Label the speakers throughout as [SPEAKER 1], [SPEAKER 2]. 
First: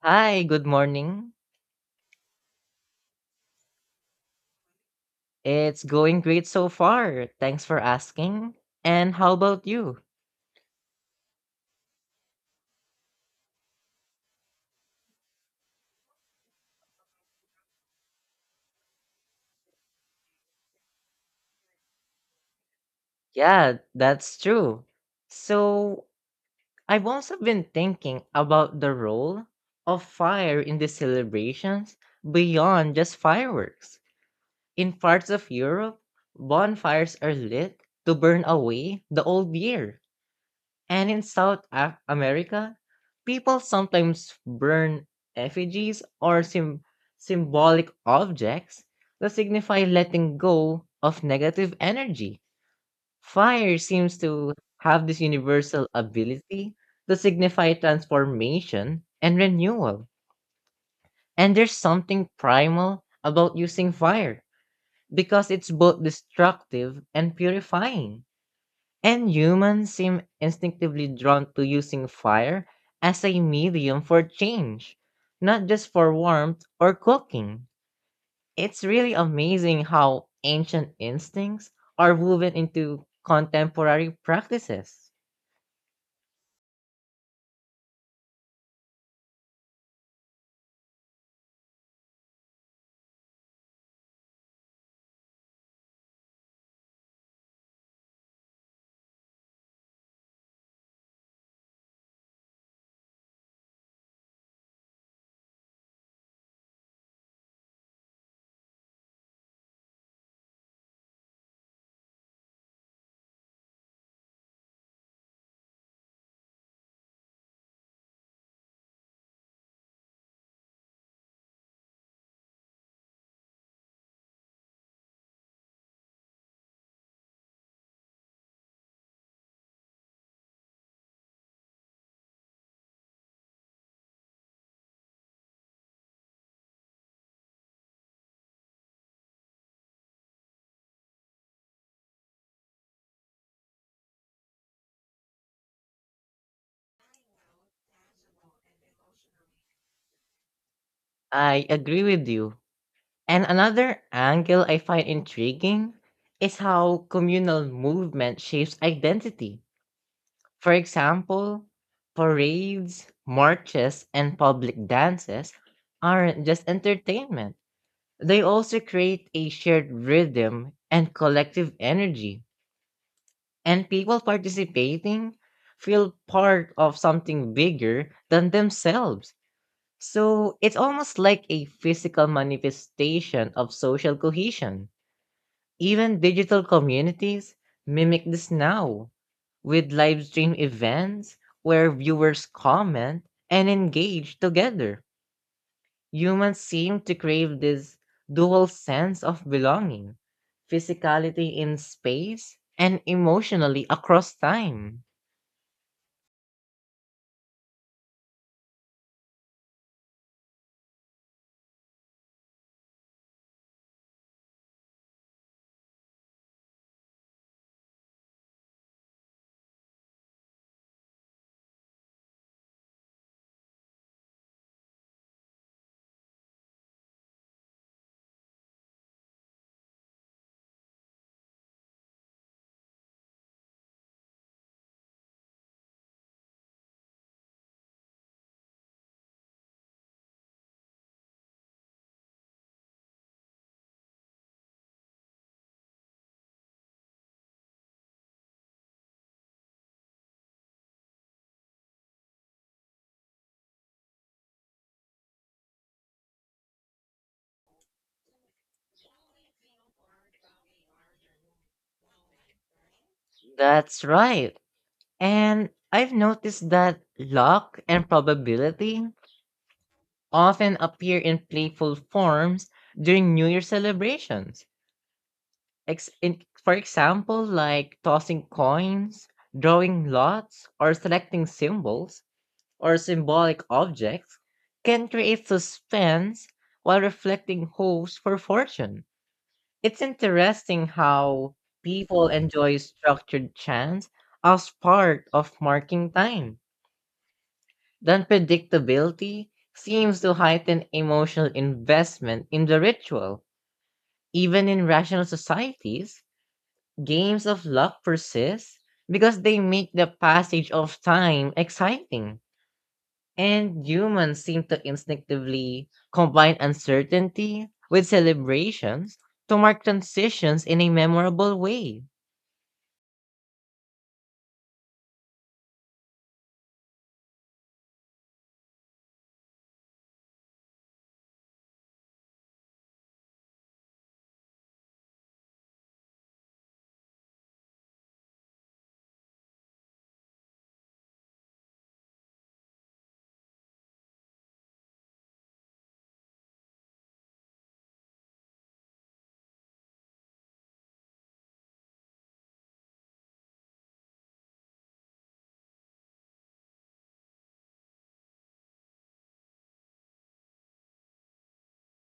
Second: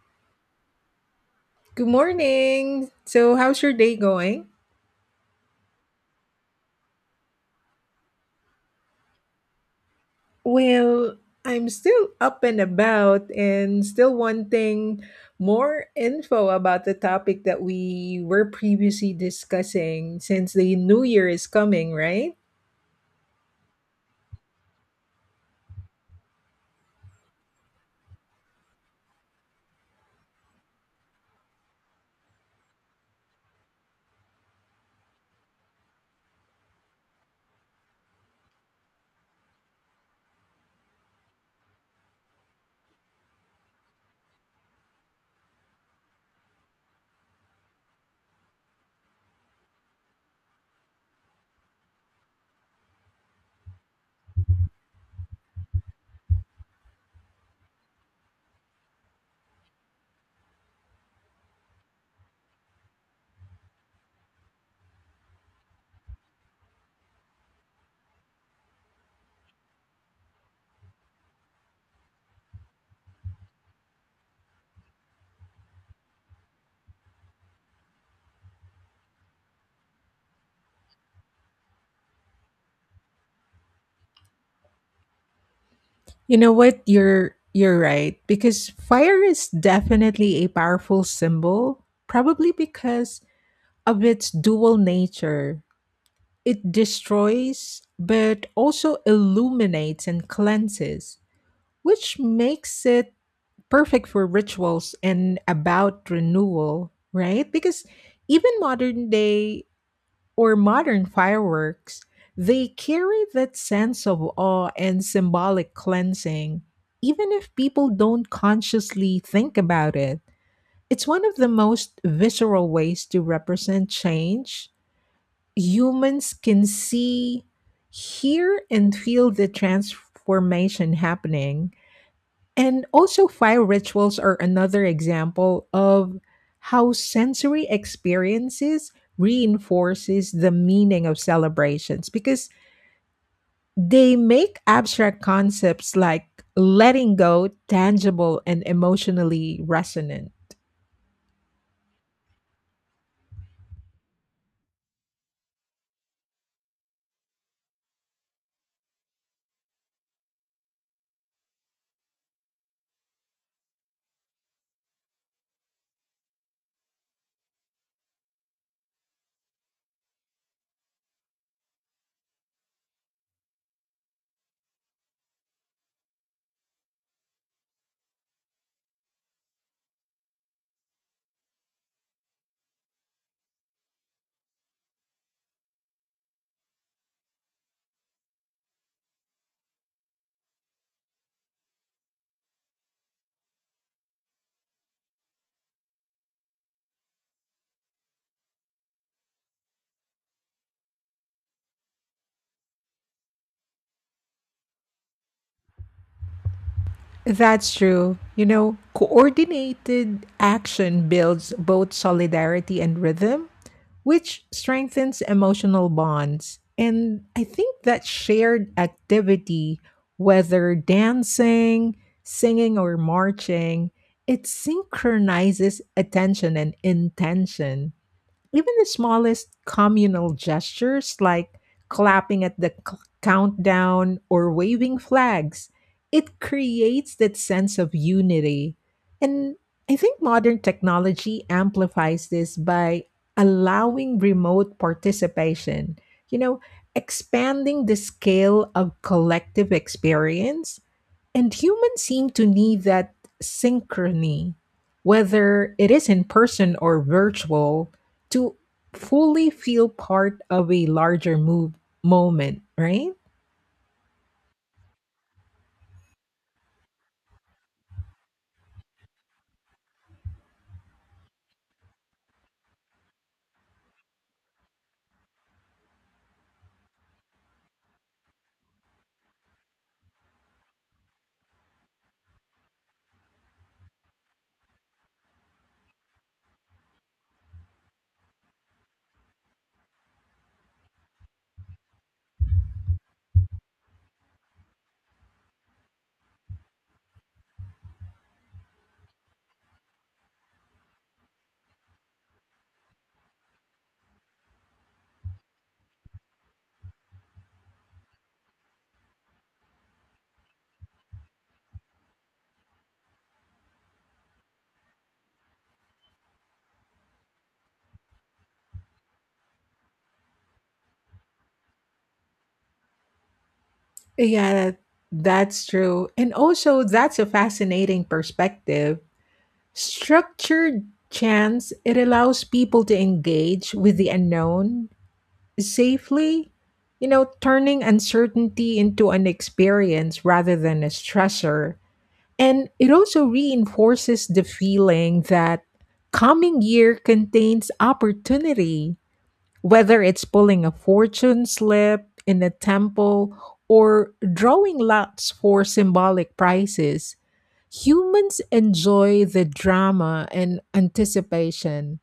[SPEAKER 1] Hi, good morning.
[SPEAKER 2] Good morning. How's your day going?
[SPEAKER 1] It's going great so far. Thanks for asking. And how about you?
[SPEAKER 2] Well, I'm still up and about and still wanting more info about the topic that we were previously discussing since the new year is coming, right?
[SPEAKER 1] Yeah, that's true. So, I've also been thinking about the role of fire in the celebrations beyond just fireworks. In parts of Europe, bonfires are lit to burn away the old year. And in America, people sometimes burn effigies or symbolic objects to signify letting go of negative energy. Fire seems to have this universal ability to signify transformation and renewal. And there's something primal about using fire because it's both destructive and purifying. And humans seem instinctively drawn to using fire as a medium for change, not just for warmth or cooking. It's really amazing how ancient instincts are woven into contemporary practices.
[SPEAKER 2] You know what? You're right because fire is definitely a powerful symbol, probably because of its dual nature. It destroys but also illuminates and cleanses which makes it perfect for rituals and about renewal, right? Because even modern day or modern fireworks, they carry that sense of awe and symbolic cleansing, even if people don't consciously think about it. It's one of the most visceral ways to represent change. Humans can see, hear, and feel the transformation happening and also, fire rituals are another example of how sensory experiences reinforces the meaning of celebrations because they make abstract concepts like letting go tangible and emotionally resonant.
[SPEAKER 1] I agree with you. And another angle I find intriguing is how communal movement shapes identity. For example, parades, marches, and public dances aren't just entertainment. They also create a shared rhythm and collective energy, and people participating feel part of something bigger than themselves. So it's almost like a physical manifestation of social cohesion. Even digital communities mimic this now with live stream events where viewers comment and engage together. Humans seem to crave this dual sense of belonging, physicality in space and emotionally across time.
[SPEAKER 2] That's true. You know, coordinated action builds both solidarity and rhythm, which strengthens emotional bonds. And I think that shared activity, whether dancing, singing, or marching, it synchronizes attention and intention. Even the smallest communal gestures like clapping at the countdown or waving flags, it creates that sense of unity. And I think modern technology amplifies this by allowing remote participation, you know, expanding the scale of collective experience. And humans seem to need that synchrony, whether it is in person or virtual to fully feel part of a larger move moment, right?
[SPEAKER 1] That's right. And I've noticed that luck and probability often appear in playful forms during New Year celebrations. Ex in For example, like tossing coins, drawing lots, or selecting symbols or symbolic objects can create suspense while reflecting hopes for fortune. It's interesting how people enjoy structured chance as part of marking time. The predictability seems to heighten emotional investment in the ritual. Even in rational societies, games of luck persist because they make the passage of time exciting. And humans seem to instinctively combine uncertainty with celebrations to mark transitions in a memorable way.
[SPEAKER 2] Yeah, that's true. And also, that's a fascinating perspective. Structured chance, it allows people to engage with the unknown safely, you know, turning uncertainty into an experience rather than a stressor. And it also reinforces the feeling that coming year contains opportunity. Whether it's pulling a fortune slip in a temple or drawing lots for symbolic prizes, humans enjoy the drama and anticipation.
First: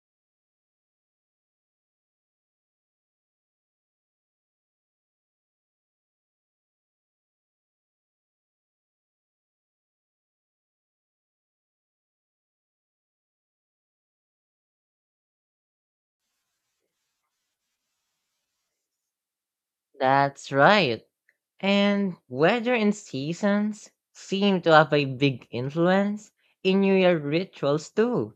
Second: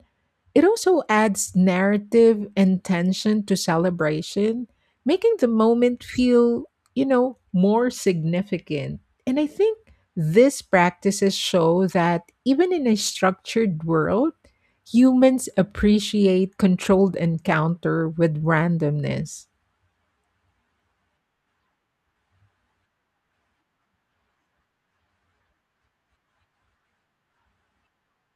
[SPEAKER 2] It also adds narrative and tension to celebration, making the moment feel, you know, more significant. And I think these practices show that even in a structured world, humans appreciate controlled encounter with randomness.
[SPEAKER 1] That's right. And weather and seasons seem to have a big influence in New Year rituals too.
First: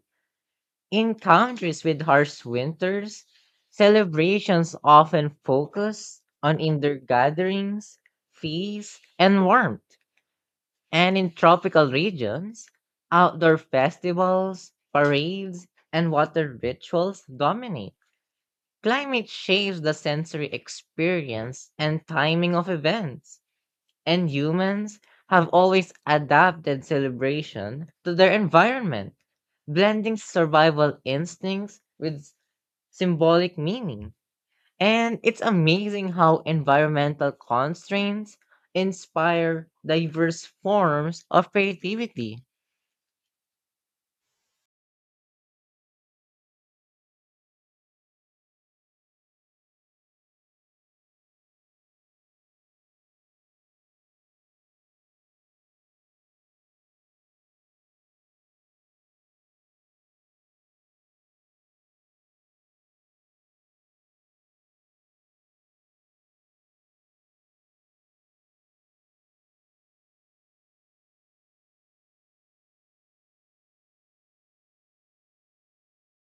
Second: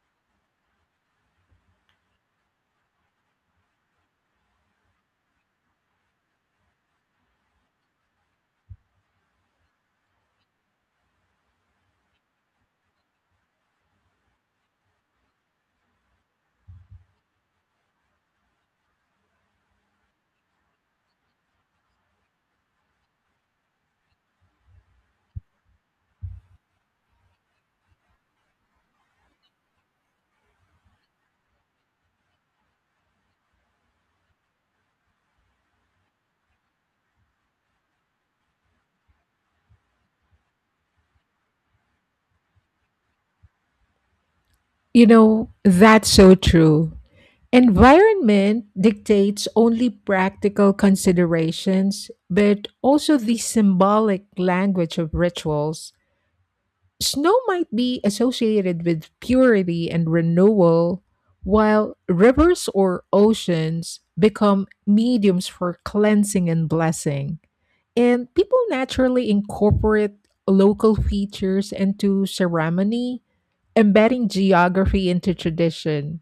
[SPEAKER 1] In countries with harsh winters, celebrations often focus on indoor gatherings, feasts, and warmth. And in tropical regions, outdoor festivals, parades, and water rituals dominate. Climate shapes the sensory experience and timing of events, and humans have always adapted celebration to their environment, blending survival instincts with symbolic meaning. And it's amazing how environmental constraints inspire diverse forms of creativity.
[SPEAKER 2] You know, that's so true. Environment dictates only practical considerations, but also the symbolic language of rituals. Snow might be associated with purity and renewal, while rivers or oceans become mediums for cleansing and blessing. And people naturally incorporate local features into ceremony, embedding geography into tradition.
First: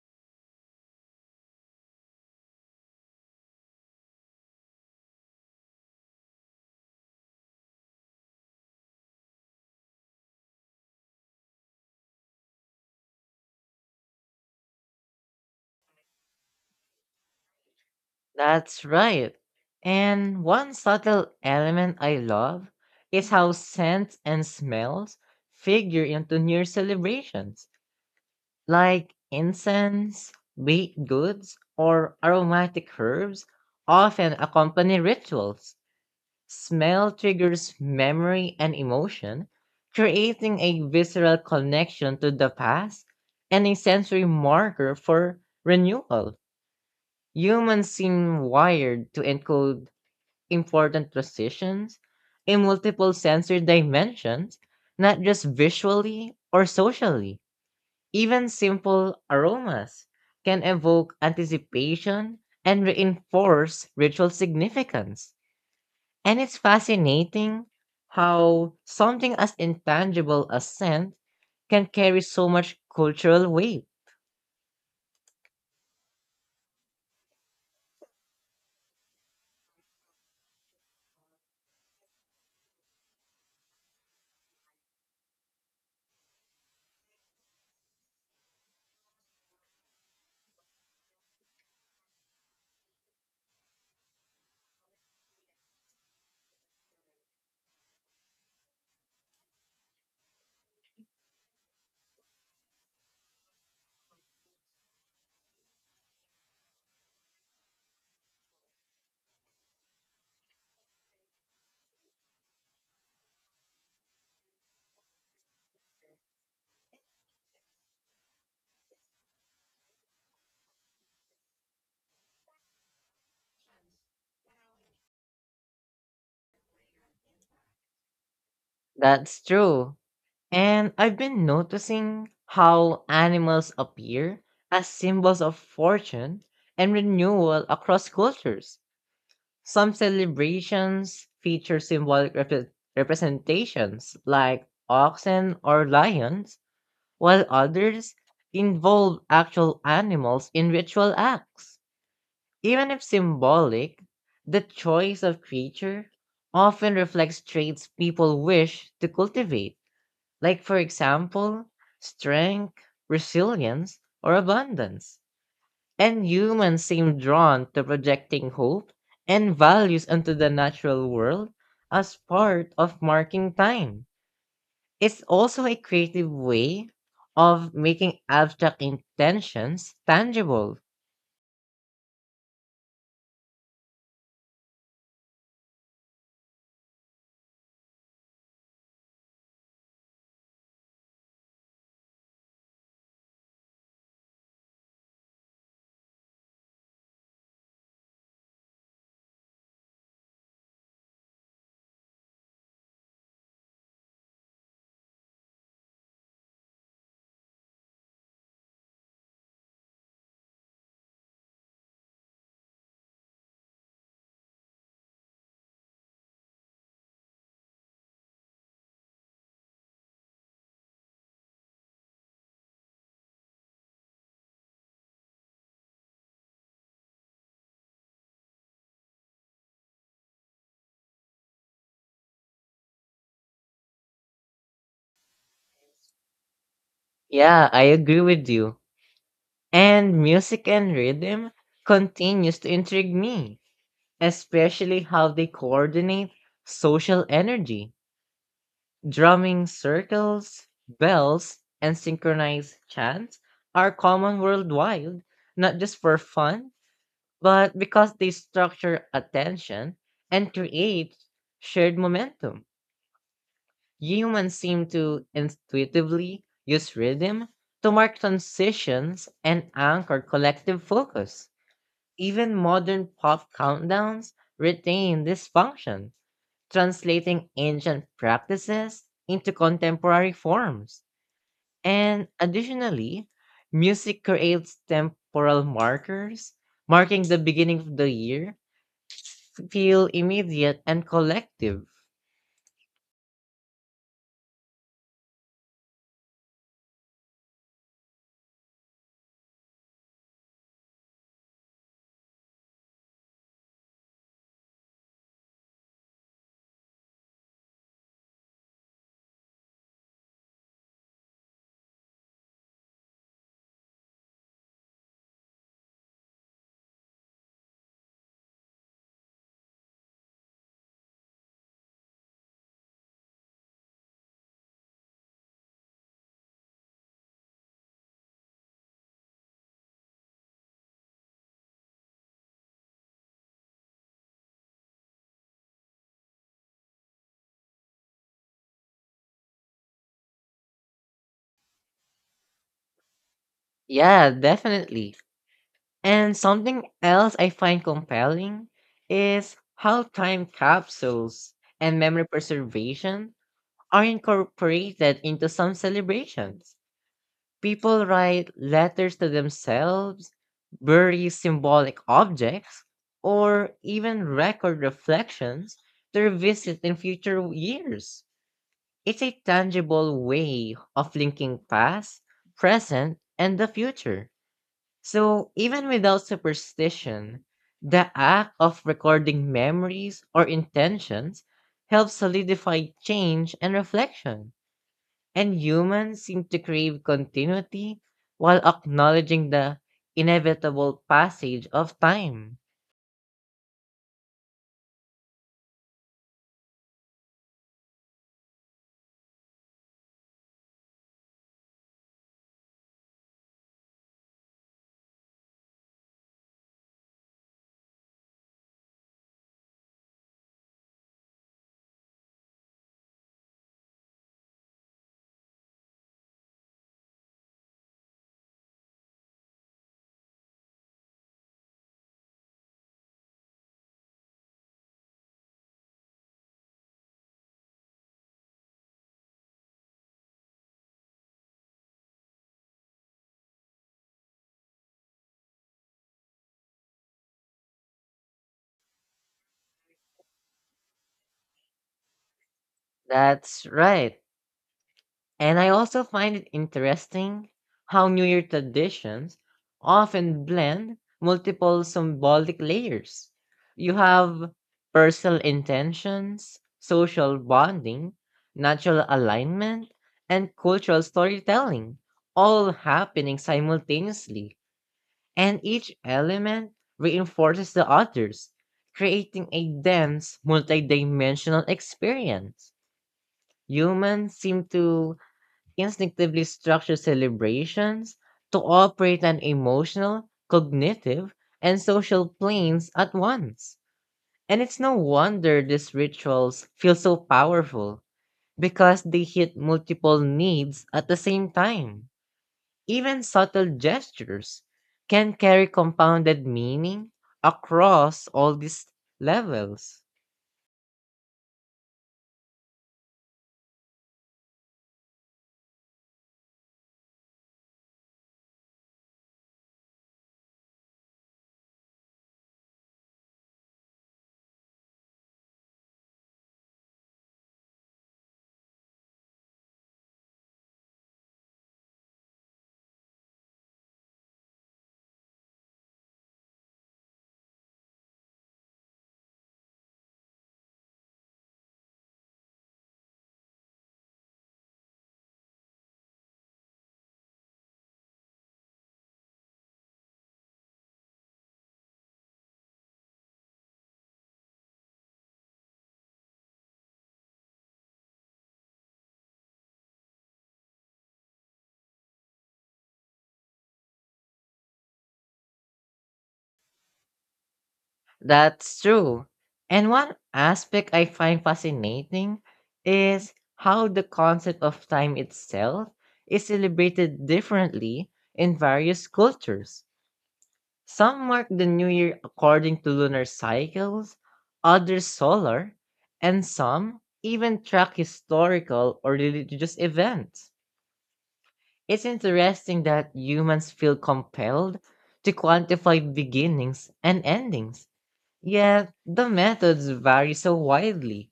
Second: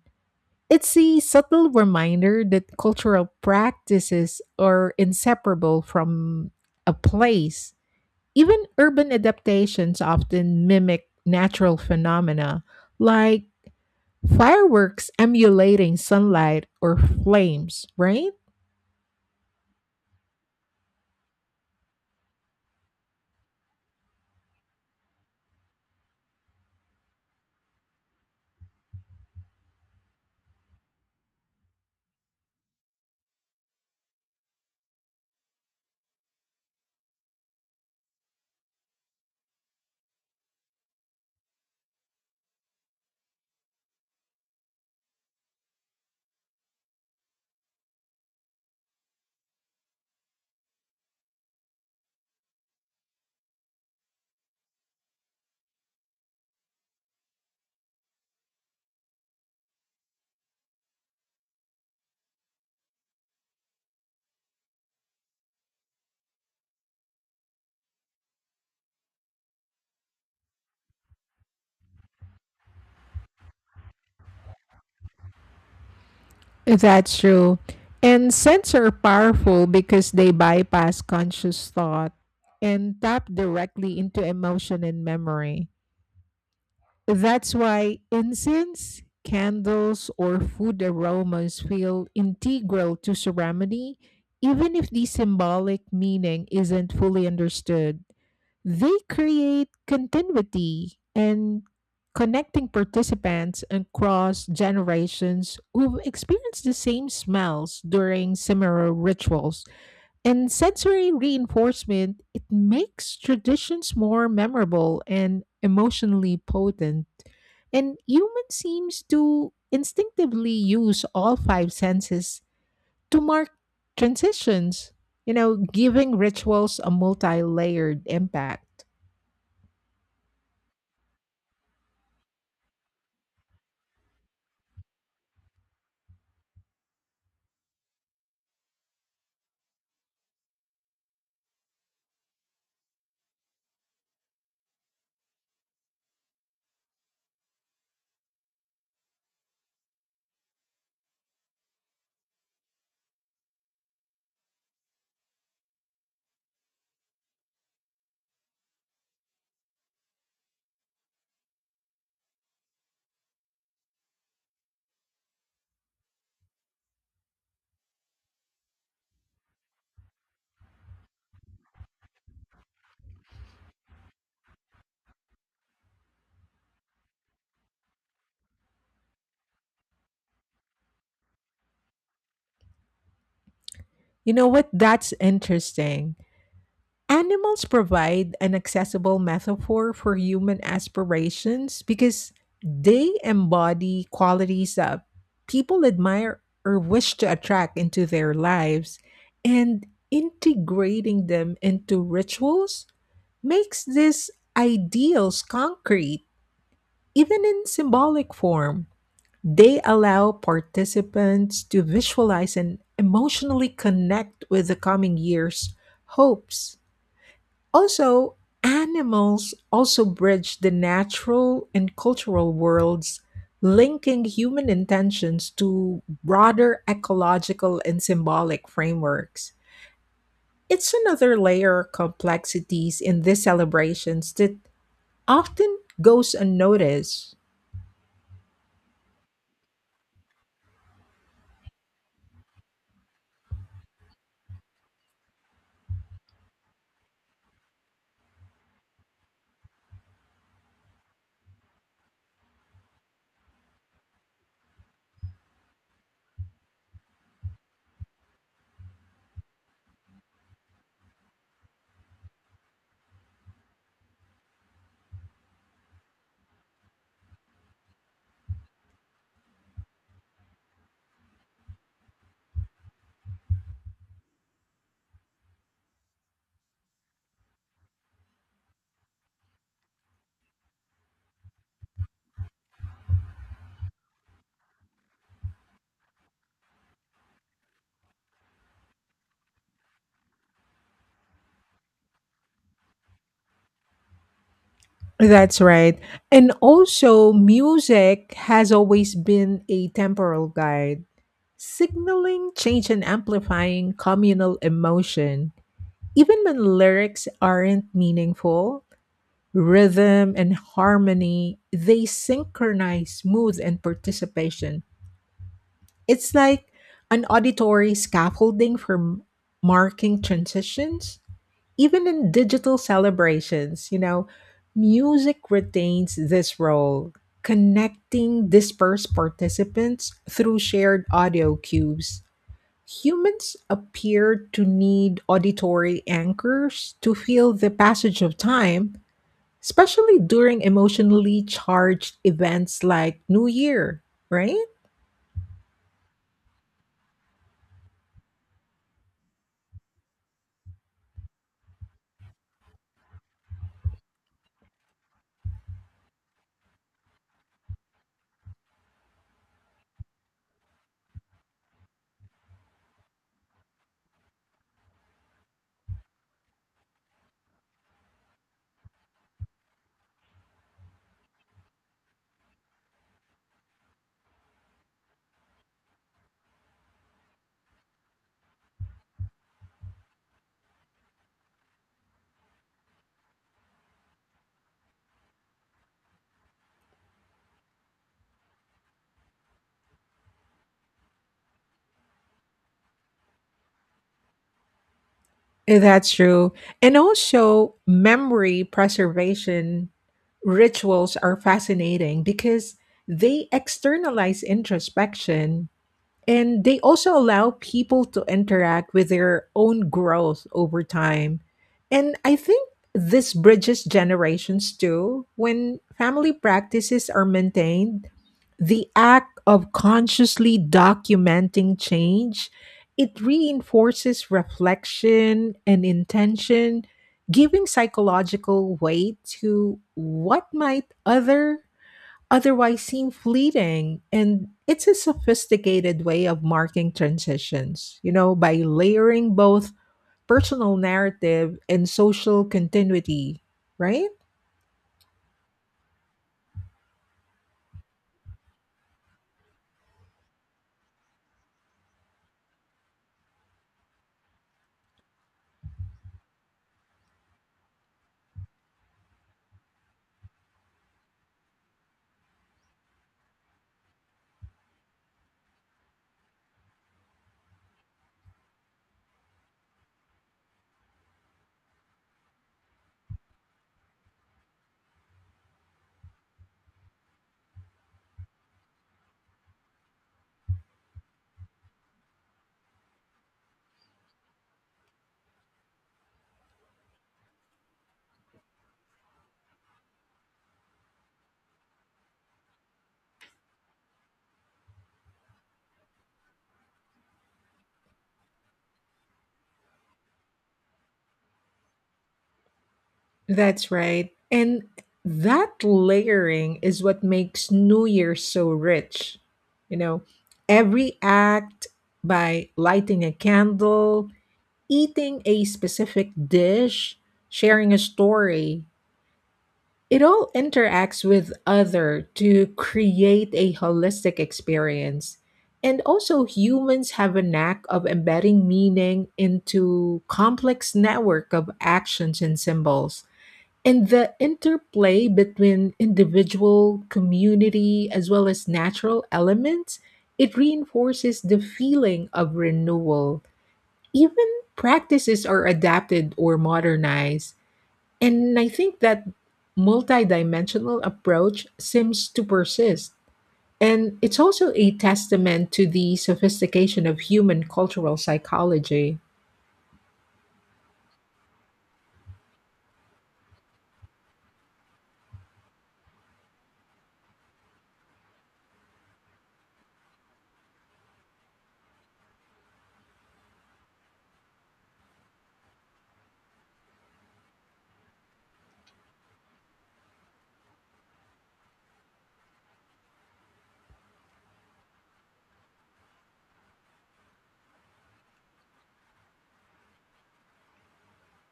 [SPEAKER 2] It's a subtle reminder that cultural practices are inseparable from a place. Even urban adaptations often mimic natural phenomena, like fireworks emulating sunlight or flames, right?
[SPEAKER 1] That's right. And one subtle element I love is how scents and smells figure into New Year celebrations, like incense, baked goods, or aromatic herbs often accompany rituals. Smell triggers memory and emotion, creating a visceral connection to the past and a sensory marker for renewal. Humans seem wired to encode important transitions in multiple sensory dimensions, not just visually or socially. Even simple aromas can evoke anticipation and reinforce ritual significance. And it's fascinating how something as intangible as scent can carry so much cultural weight.
[SPEAKER 2] That's true. And scents are powerful because they bypass conscious thought and tap directly into emotion and memory. That's why incense, candles, or food aromas feel integral to ceremony, even if the symbolic meaning isn't fully understood. They create continuity and connecting participants across generations who've experienced the same smells during similar rituals. And sensory reinforcement, it makes traditions more memorable and emotionally potent. And human seems to instinctively use all five senses to mark transitions, you know, giving rituals a multi layered impact.
[SPEAKER 1] That's true. And I've been noticing how animals appear as symbols of fortune and renewal across cultures. Some celebrations feature symbolic representations like oxen or lions, while others involve actual animals in ritual acts. Even if symbolic, the choice of creature often reflects traits people wish to cultivate, like, for example, strength, resilience, or abundance. And humans seem drawn to projecting hope and values onto the natural world as part of marking time. It's also a creative way of making abstract intentions tangible.
[SPEAKER 2] You know what? That's interesting. Animals provide an accessible metaphor for human aspirations because they embody qualities that people admire or wish to attract into their lives, and integrating them into rituals makes these ideals concrete, even in symbolic form. They allow participants to visualize and emotionally connect with the coming year's hopes. Also, animals also bridge the natural and cultural worlds, linking human intentions to broader ecological and symbolic frameworks. It's another layer of complexities in these celebrations that often goes unnoticed.
[SPEAKER 1] Yeah, I agree with you. And music and rhythm continues to intrigue me, especially how they coordinate social energy. Drumming circles, bells, and synchronized chants are common worldwide, not just for fun, but because they structure attention and create shared momentum. Humans seem to intuitively use rhythm to mark transitions and anchor collective focus. Even modern pop countdowns retain this function, translating ancient practices into contemporary forms. And additionally, music creates temporal markers, marking the beginning of the year, feel immediate and collective.
[SPEAKER 2] That's right. And also, music has always been a temporal guide, signaling change and amplifying communal emotion. Even when lyrics aren't meaningful, rhythm and harmony, they synchronize mood and participation. It's like an auditory scaffolding for marking transitions. Even in digital celebrations, you know, music retains this role, connecting dispersed participants through shared audio cues. Humans appear to need auditory anchors to feel the passage of time, especially during emotionally charged events like New Year,
[SPEAKER 1] Yeah,
[SPEAKER 2] right?
[SPEAKER 1] definitely. And something else I find compelling is how time capsules and memory preservation are incorporated into some celebrations. People write letters to themselves, bury symbolic objects, or even record reflections to revisit in future years. It's a tangible way of linking past, present, and the future. So, even without superstition, the act of recording memories or intentions helps solidify change and reflection. And humans seem to crave continuity while acknowledging the inevitable passage of time.
[SPEAKER 2] That's true. And also, memory preservation rituals are fascinating because they externalize introspection and they also allow people to interact with their own growth over time. And I think this bridges generations too. When family practices are maintained, the act of consciously documenting change it reinforces reflection and intention giving psychological weight to what might otherwise seem fleeting. And it's a sophisticated way of marking transitions, you know, by layering both personal narrative and social continuity,
[SPEAKER 1] That's
[SPEAKER 2] right?
[SPEAKER 1] right. And I also find it interesting how New Year traditions often blend multiple symbolic layers. You have personal intentions, social bonding, natural alignment, and cultural storytelling all happening simultaneously. And each element reinforces the others, creating a dense, multidimensional experience. Humans seem to instinctively structure celebrations to operate on emotional, cognitive, and social planes at once. And it's no wonder these rituals feel so powerful because they hit multiple needs at the same time. Even subtle gestures can carry compounded meaning across all these levels.
[SPEAKER 2] That's right. And that layering is what makes New Year so rich. You know, every act by lighting a candle, eating a specific dish, sharing a story, it all interacts with other to create a holistic experience. And also humans have a knack of embedding meaning into complex network of actions and symbols. And the interplay between individual, community, as well as natural elements, it reinforces the feeling of renewal. Even practices are adapted or modernized and I think that multidimensional approach seems to persist. And it's also a testament to the sophistication of human cultural
[SPEAKER 1] That's
[SPEAKER 2] psychology.
[SPEAKER 1] true. And one aspect I find fascinating is how the concept of time itself is celebrated differently in various cultures. Some mark the new year according to lunar cycles, others solar, and some even track historical or religious events. It's interesting that humans feel compelled to quantify beginnings and endings, yet the methods vary so widely.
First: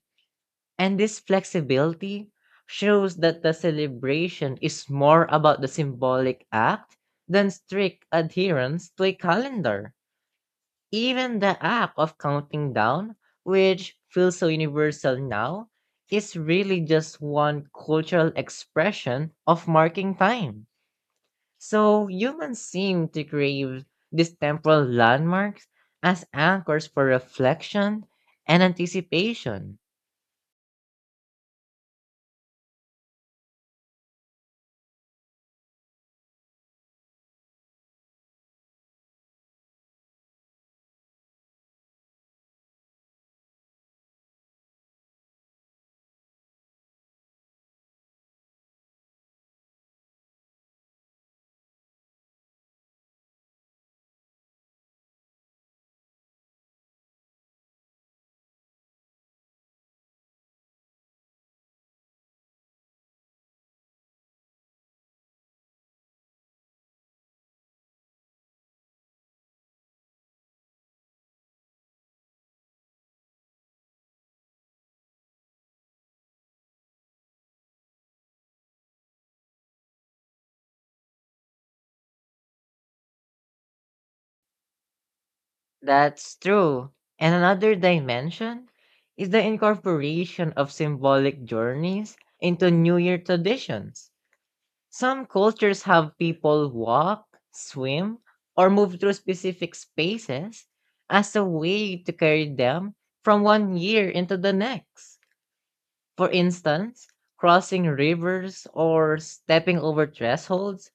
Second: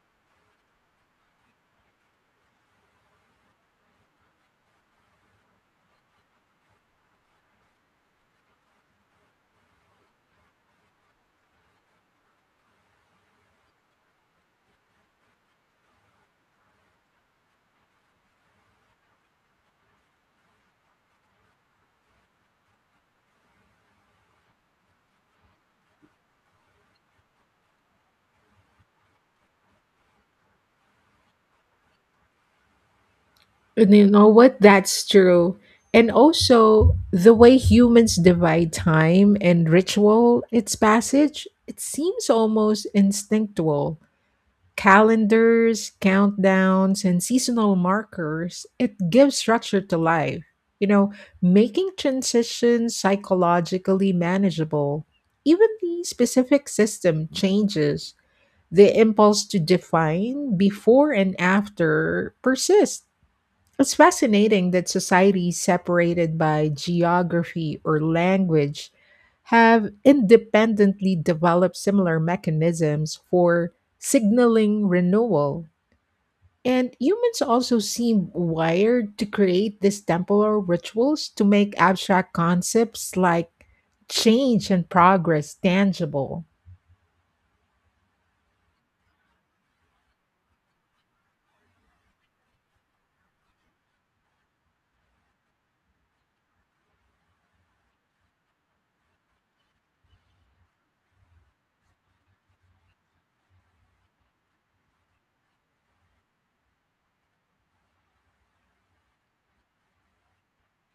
[SPEAKER 1] And this flexibility shows that the celebration is more about the symbolic act than strict adherence to a calendar. Even the act of counting down, which feels so universal now, is really just one cultural expression of marking time. So humans seem to crave these temporal landmarks as anchors for reflection and anticipation.
[SPEAKER 2] And you know what? That's true. And also, the way humans divide time and ritual, its passage, it seems almost instinctual. Calendars, countdowns, and seasonal markers, it gives structure to life, you know, making transitions psychologically manageable. Even the specific system changes. The impulse to define before and after persists. It's fascinating that societies separated by geography or language have independently developed similar mechanisms for signaling renewal. And humans also seem wired to create these temporal rituals to make abstract concepts like change and progress
[SPEAKER 1] That's
[SPEAKER 2] tangible.
[SPEAKER 1] true. And another dimension is the incorporation of symbolic journeys into New Year traditions. Some cultures have people walk, swim, or move through specific spaces as a way to carry them from one year into the next. For instance, crossing rivers or stepping over thresholds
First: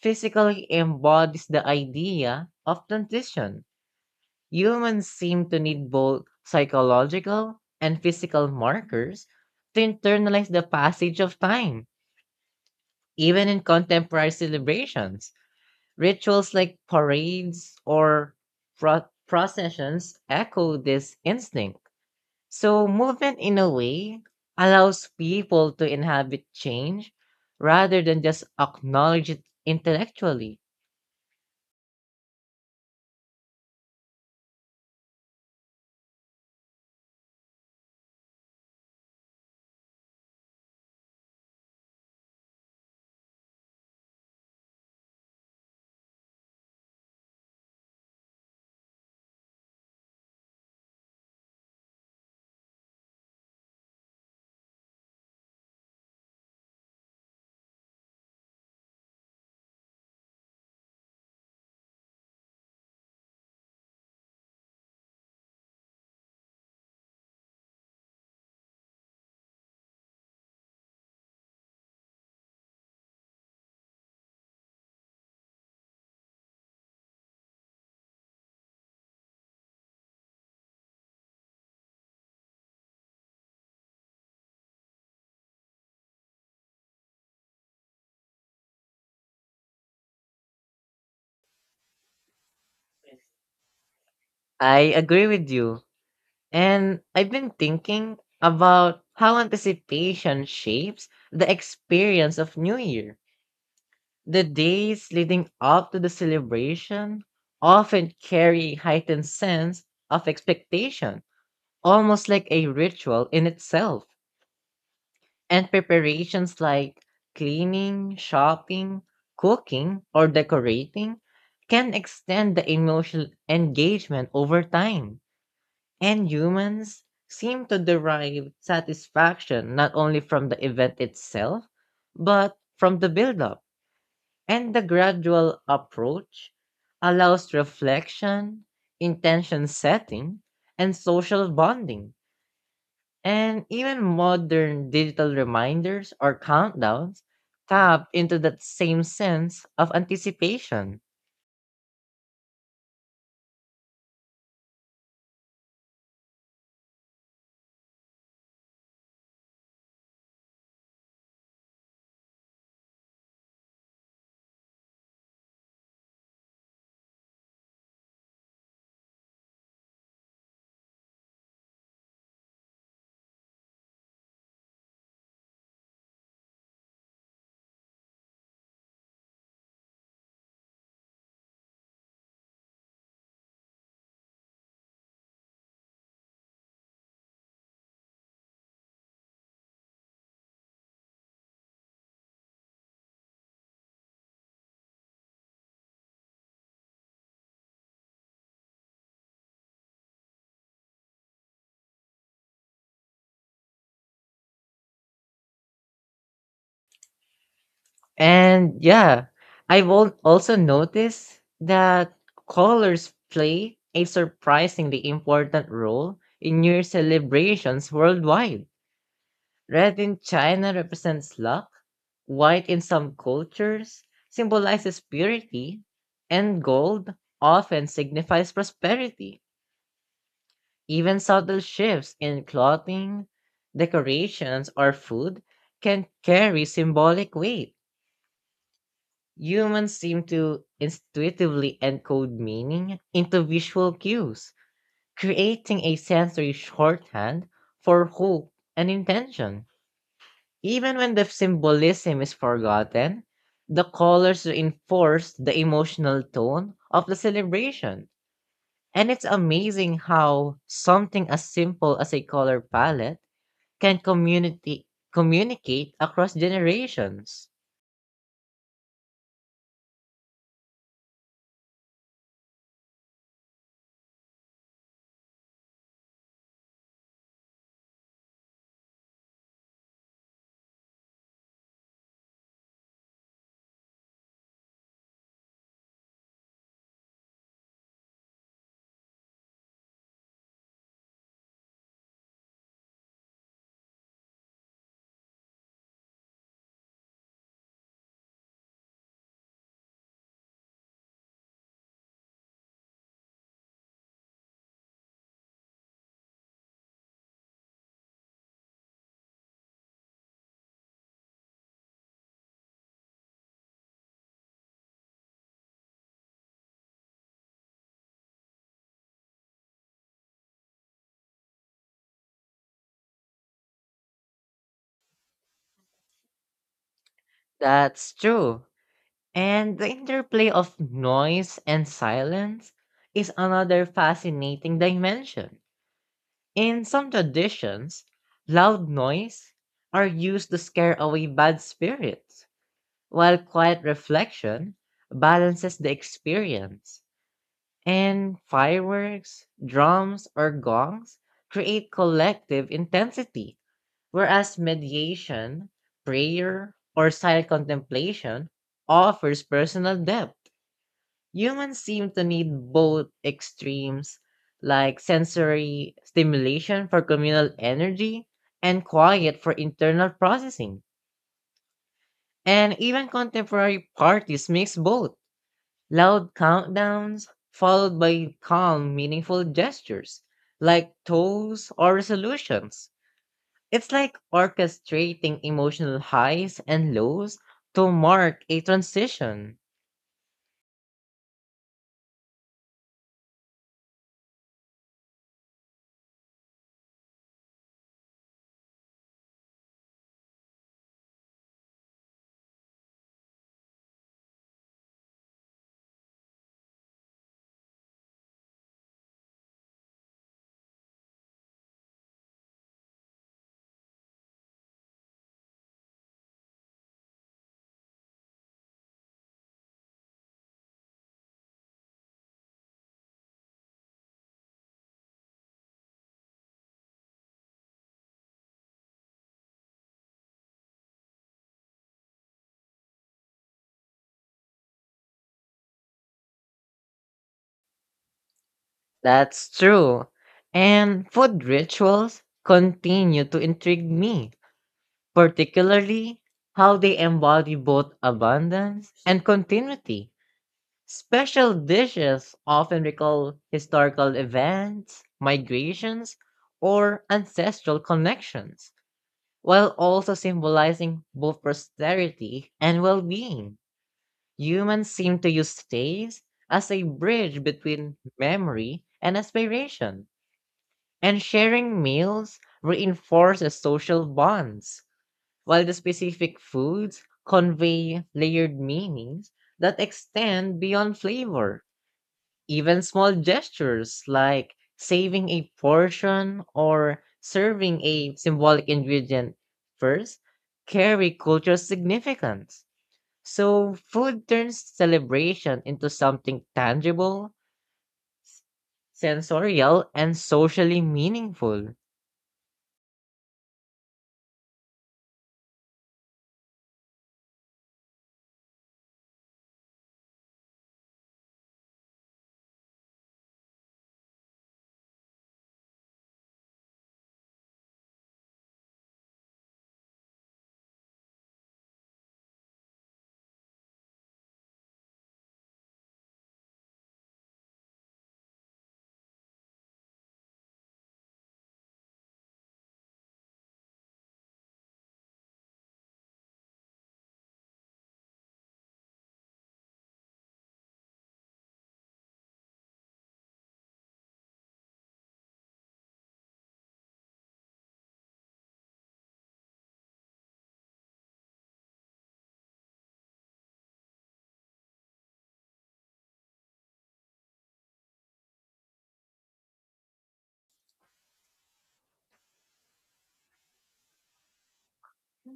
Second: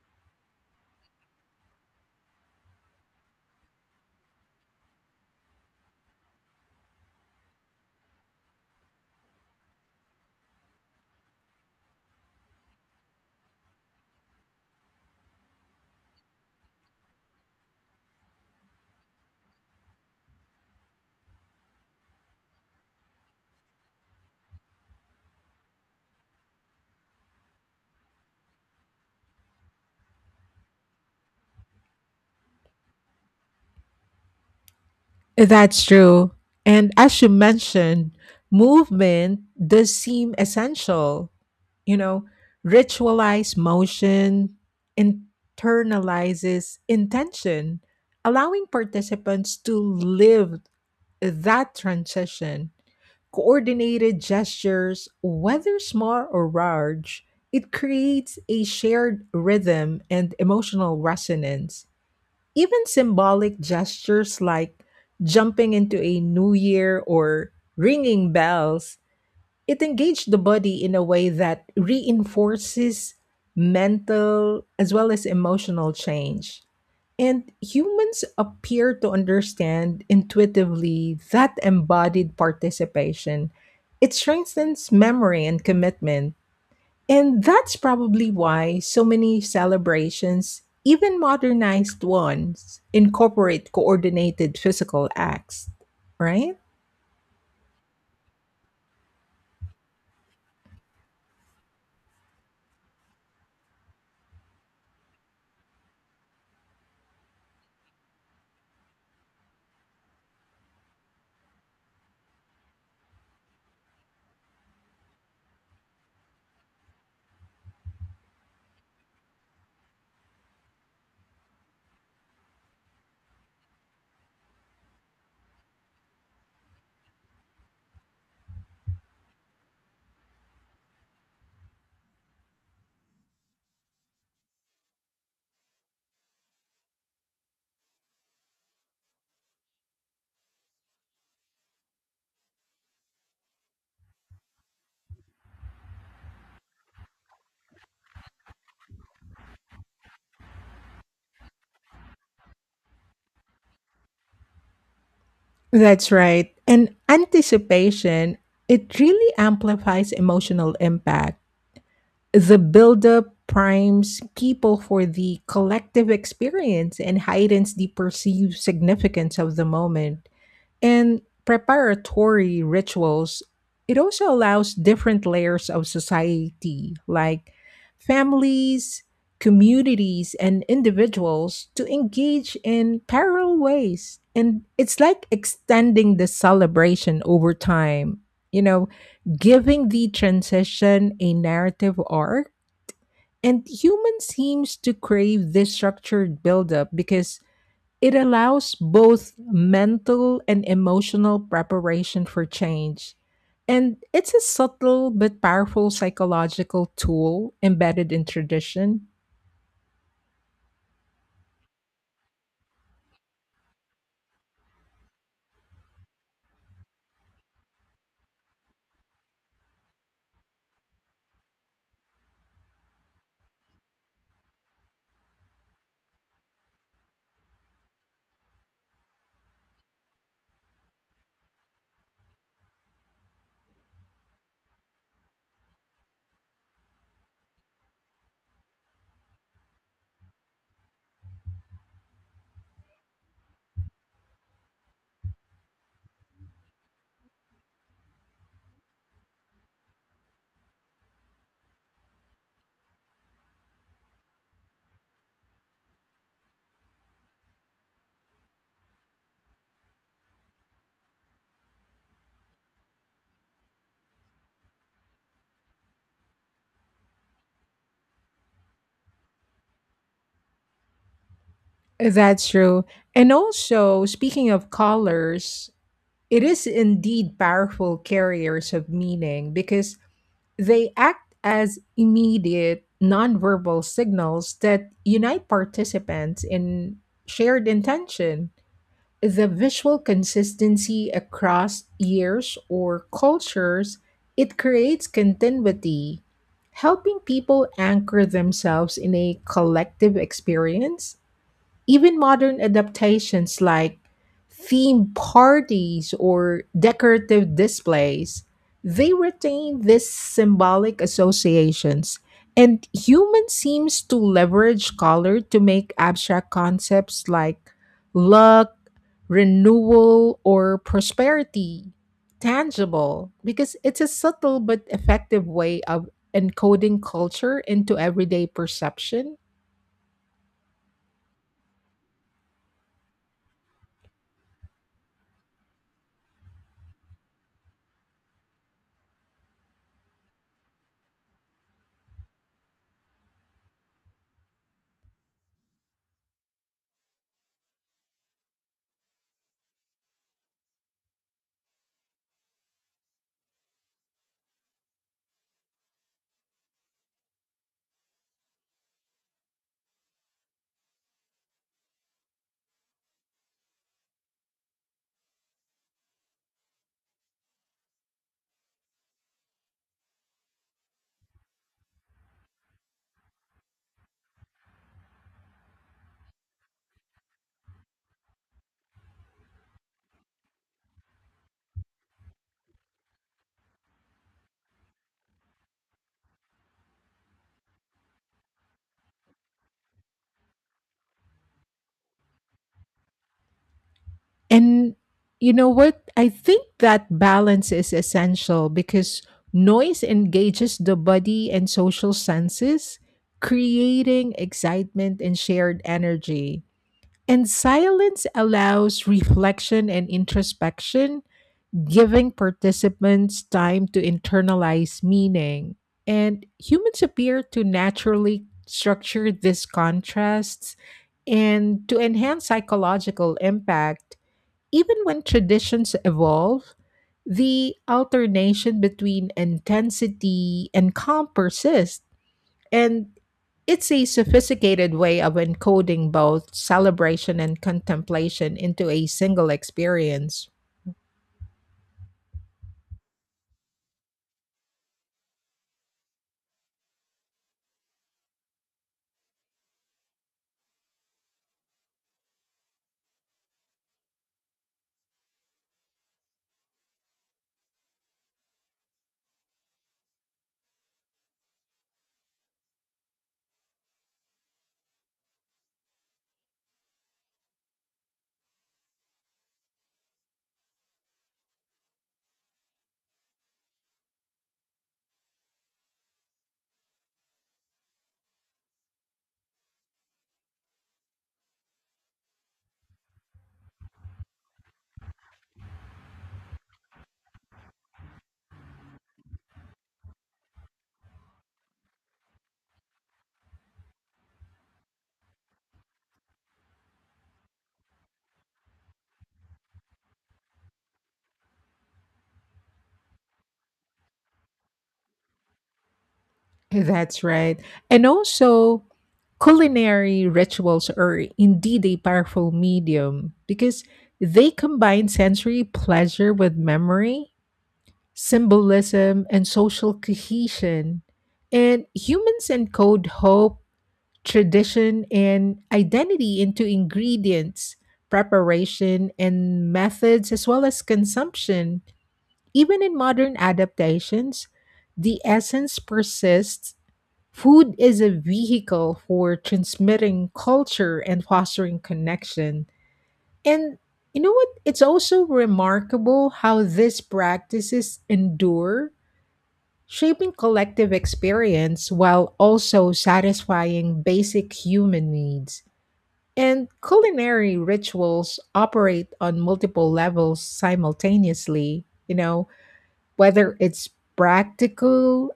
[SPEAKER 1] physically embodies the idea of transition. Humans seem to need both psychological and physical markers to internalize the passage of time. Even in contemporary celebrations, rituals like parades or processions echo this instinct. So, movement in a way allows people to inhabit change rather than just acknowledge it intellectually.
[SPEAKER 2] That's true. And as you mentioned, movement does seem essential. You know, ritualized motion internalizes intention, allowing participants to live that transition. Coordinated gestures, whether small or large, it creates a shared rhythm and emotional resonance. Even symbolic gestures like jumping into a new year or ringing bells, it engaged the body in a way that reinforces mental as well as emotional change. And humans appear to understand intuitively that embodied participation. It strengthens memory and commitment and that's probably why so many celebrations, even modernized ones, incorporate coordinated
[SPEAKER 1] I
[SPEAKER 2] physical
[SPEAKER 1] agree with
[SPEAKER 2] acts,
[SPEAKER 1] you.
[SPEAKER 2] right?
[SPEAKER 1] And I've been thinking about how anticipation shapes the experience of New Year. The days leading up to the celebration often carry heightened sense of expectation, almost like a ritual in itself. And preparations like cleaning, shopping, cooking, or decorating can extend the emotional engagement over time. And humans seem to derive satisfaction not only from the event itself, but from the build-up. And the gradual approach allows reflection, intention setting, and social bonding, and even modern digital reminders or countdowns tap into that same sense of anticipation.
[SPEAKER 2] That's right. And anticipation, it really amplifies emotional impact. The buildup primes people for the collective experience and heightens the perceived significance of the moment. In preparatory rituals, it also allows different layers of society, like families, communities, and individuals, to engage in parallel ways. And it's like extending the celebration over time, you know, giving the transition a narrative arc. And human seems to crave this structured buildup because it allows both mental and emotional preparation for change. And it's a subtle but powerful psychological tool embedded in
[SPEAKER 1] And
[SPEAKER 2] tradition.
[SPEAKER 1] yeah, I've also noticed that colors play a surprisingly important role in New Year celebrations worldwide. Red in China represents luck, white in some cultures symbolizes purity, and gold often signifies prosperity. Even subtle shifts in clothing, decorations, or food can carry symbolic weight. Humans seem to intuitively encode meaning into visual cues, creating a sensory shorthand for hope and intention. Even when the symbolism is forgotten, the colors reinforce the emotional tone of the celebration. And it's amazing how something as simple as a color palette can community communicate across generations.
[SPEAKER 2] That's true. And also, speaking of colors, it is indeed powerful carriers of meaning because they act as immediate nonverbal signals that unite participants in shared intention. The visual consistency across years or cultures, it creates continuity, helping people anchor themselves in a collective experience. Even modern adaptations like theme parties or decorative displays, they retain these symbolic associations. And human seems to leverage color to make abstract concepts like luck, renewal, or prosperity tangible because it's a subtle but effective way of encoding culture into
[SPEAKER 1] That's
[SPEAKER 2] everyday
[SPEAKER 1] true.
[SPEAKER 2] perception.
[SPEAKER 1] And the interplay of noise and silence is another fascinating dimension. In some traditions, loud noise are used to scare away bad spirits, while quiet reflection balances the experience. And fireworks, drums, or gongs create collective intensity, whereas mediation, prayer, or silent contemplation offers personal depth. Humans seem to need both extremes, like sensory stimulation for communal energy and quiet for internal processing. And even contemporary parties mix both loud countdowns followed by calm, meaningful gestures like toasts or resolutions. It's like orchestrating emotional highs and lows to mark a transition.
[SPEAKER 2] And you know what? I think that balance is essential because noise engages the body and social senses, creating excitement and shared energy. And silence allows reflection and introspection, giving participants time to internalize meaning. And humans appear to naturally structure these contrasts and to enhance psychological impact. Even when traditions evolve, the alternation between intensity and calm persists. And it's a sophisticated way of encoding both celebration and contemplation into a
[SPEAKER 1] That's
[SPEAKER 2] single
[SPEAKER 1] true.
[SPEAKER 2] experience.
[SPEAKER 1] And food rituals continue to intrigue me, particularly how they embody both abundance and continuity. Special dishes often recall historical events, migrations, or ancestral connections, while also symbolizing both prosperity and well being. Humans seem to use taste as a bridge between memory and aspiration, and sharing meals reinforces social bonds, while the specific foods convey layered meanings that extend beyond flavor. Even small gestures like saving a portion or serving a symbolic ingredient first carry cultural significance. So food turns celebration into something tangible, sensorial, and socially meaningful.
[SPEAKER 2] That's right. And also, culinary rituals are indeed a powerful medium because they combine sensory pleasure with memory, symbolism, and social cohesion. And humans encode hope tradition and identity into ingredients, preparation, and methods, as well as consumption. Even in modern adaptations, the essence persists. Food is a vehicle for transmitting culture and fostering connection. And you know what? It's also remarkable how these practices endure, shaping collective experience while also satisfying basic human needs. And culinary rituals operate on multiple levels simultaneously, you know, whether it's practical,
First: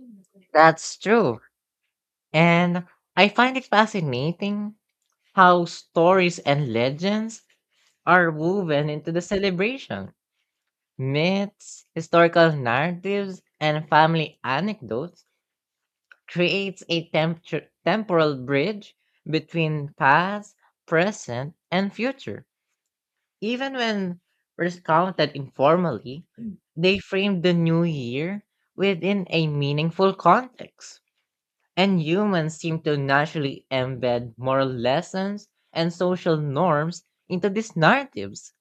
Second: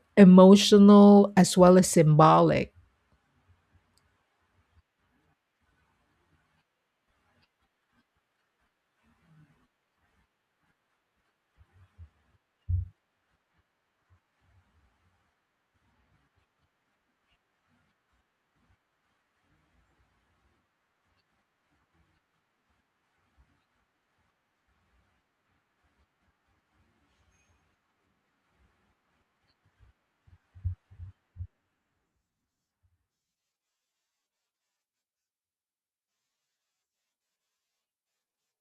[SPEAKER 1] That's
[SPEAKER 2] emotional,
[SPEAKER 1] true.
[SPEAKER 2] as well as symbolic.
[SPEAKER 1] And I find it fascinating how stories and legends are woven into the celebration. Myths, historical narratives, and family anecdotes creates a temporal bridge between past, present, and future. Even when recounted informally, they frame the new year within a meaningful context. And humans seem to naturally embed moral lessons and social norms into these narratives.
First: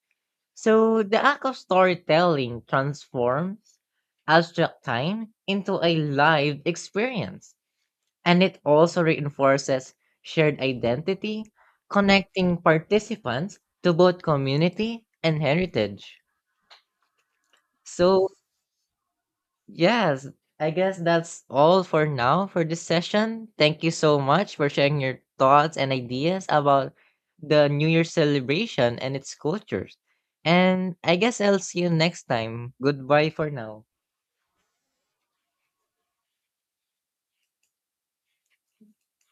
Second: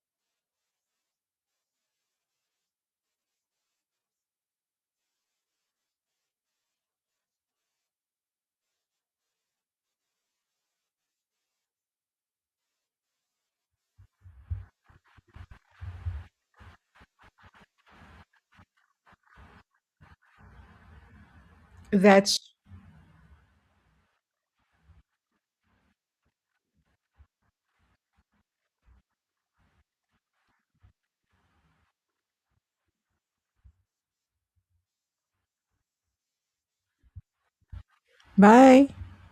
[SPEAKER 1] So the act of storytelling transforms abstract time into a live experience, and it also reinforces shared identity, connecting participants to both community and heritage. So, yes, I guess that's all for
[SPEAKER 2] That's
[SPEAKER 1] now for this session. Thank you so much for sharing your thoughts and ideas about the New Year celebration and its cultures. And I guess I'll see you next time. Goodbye for now.
[SPEAKER 2] bye.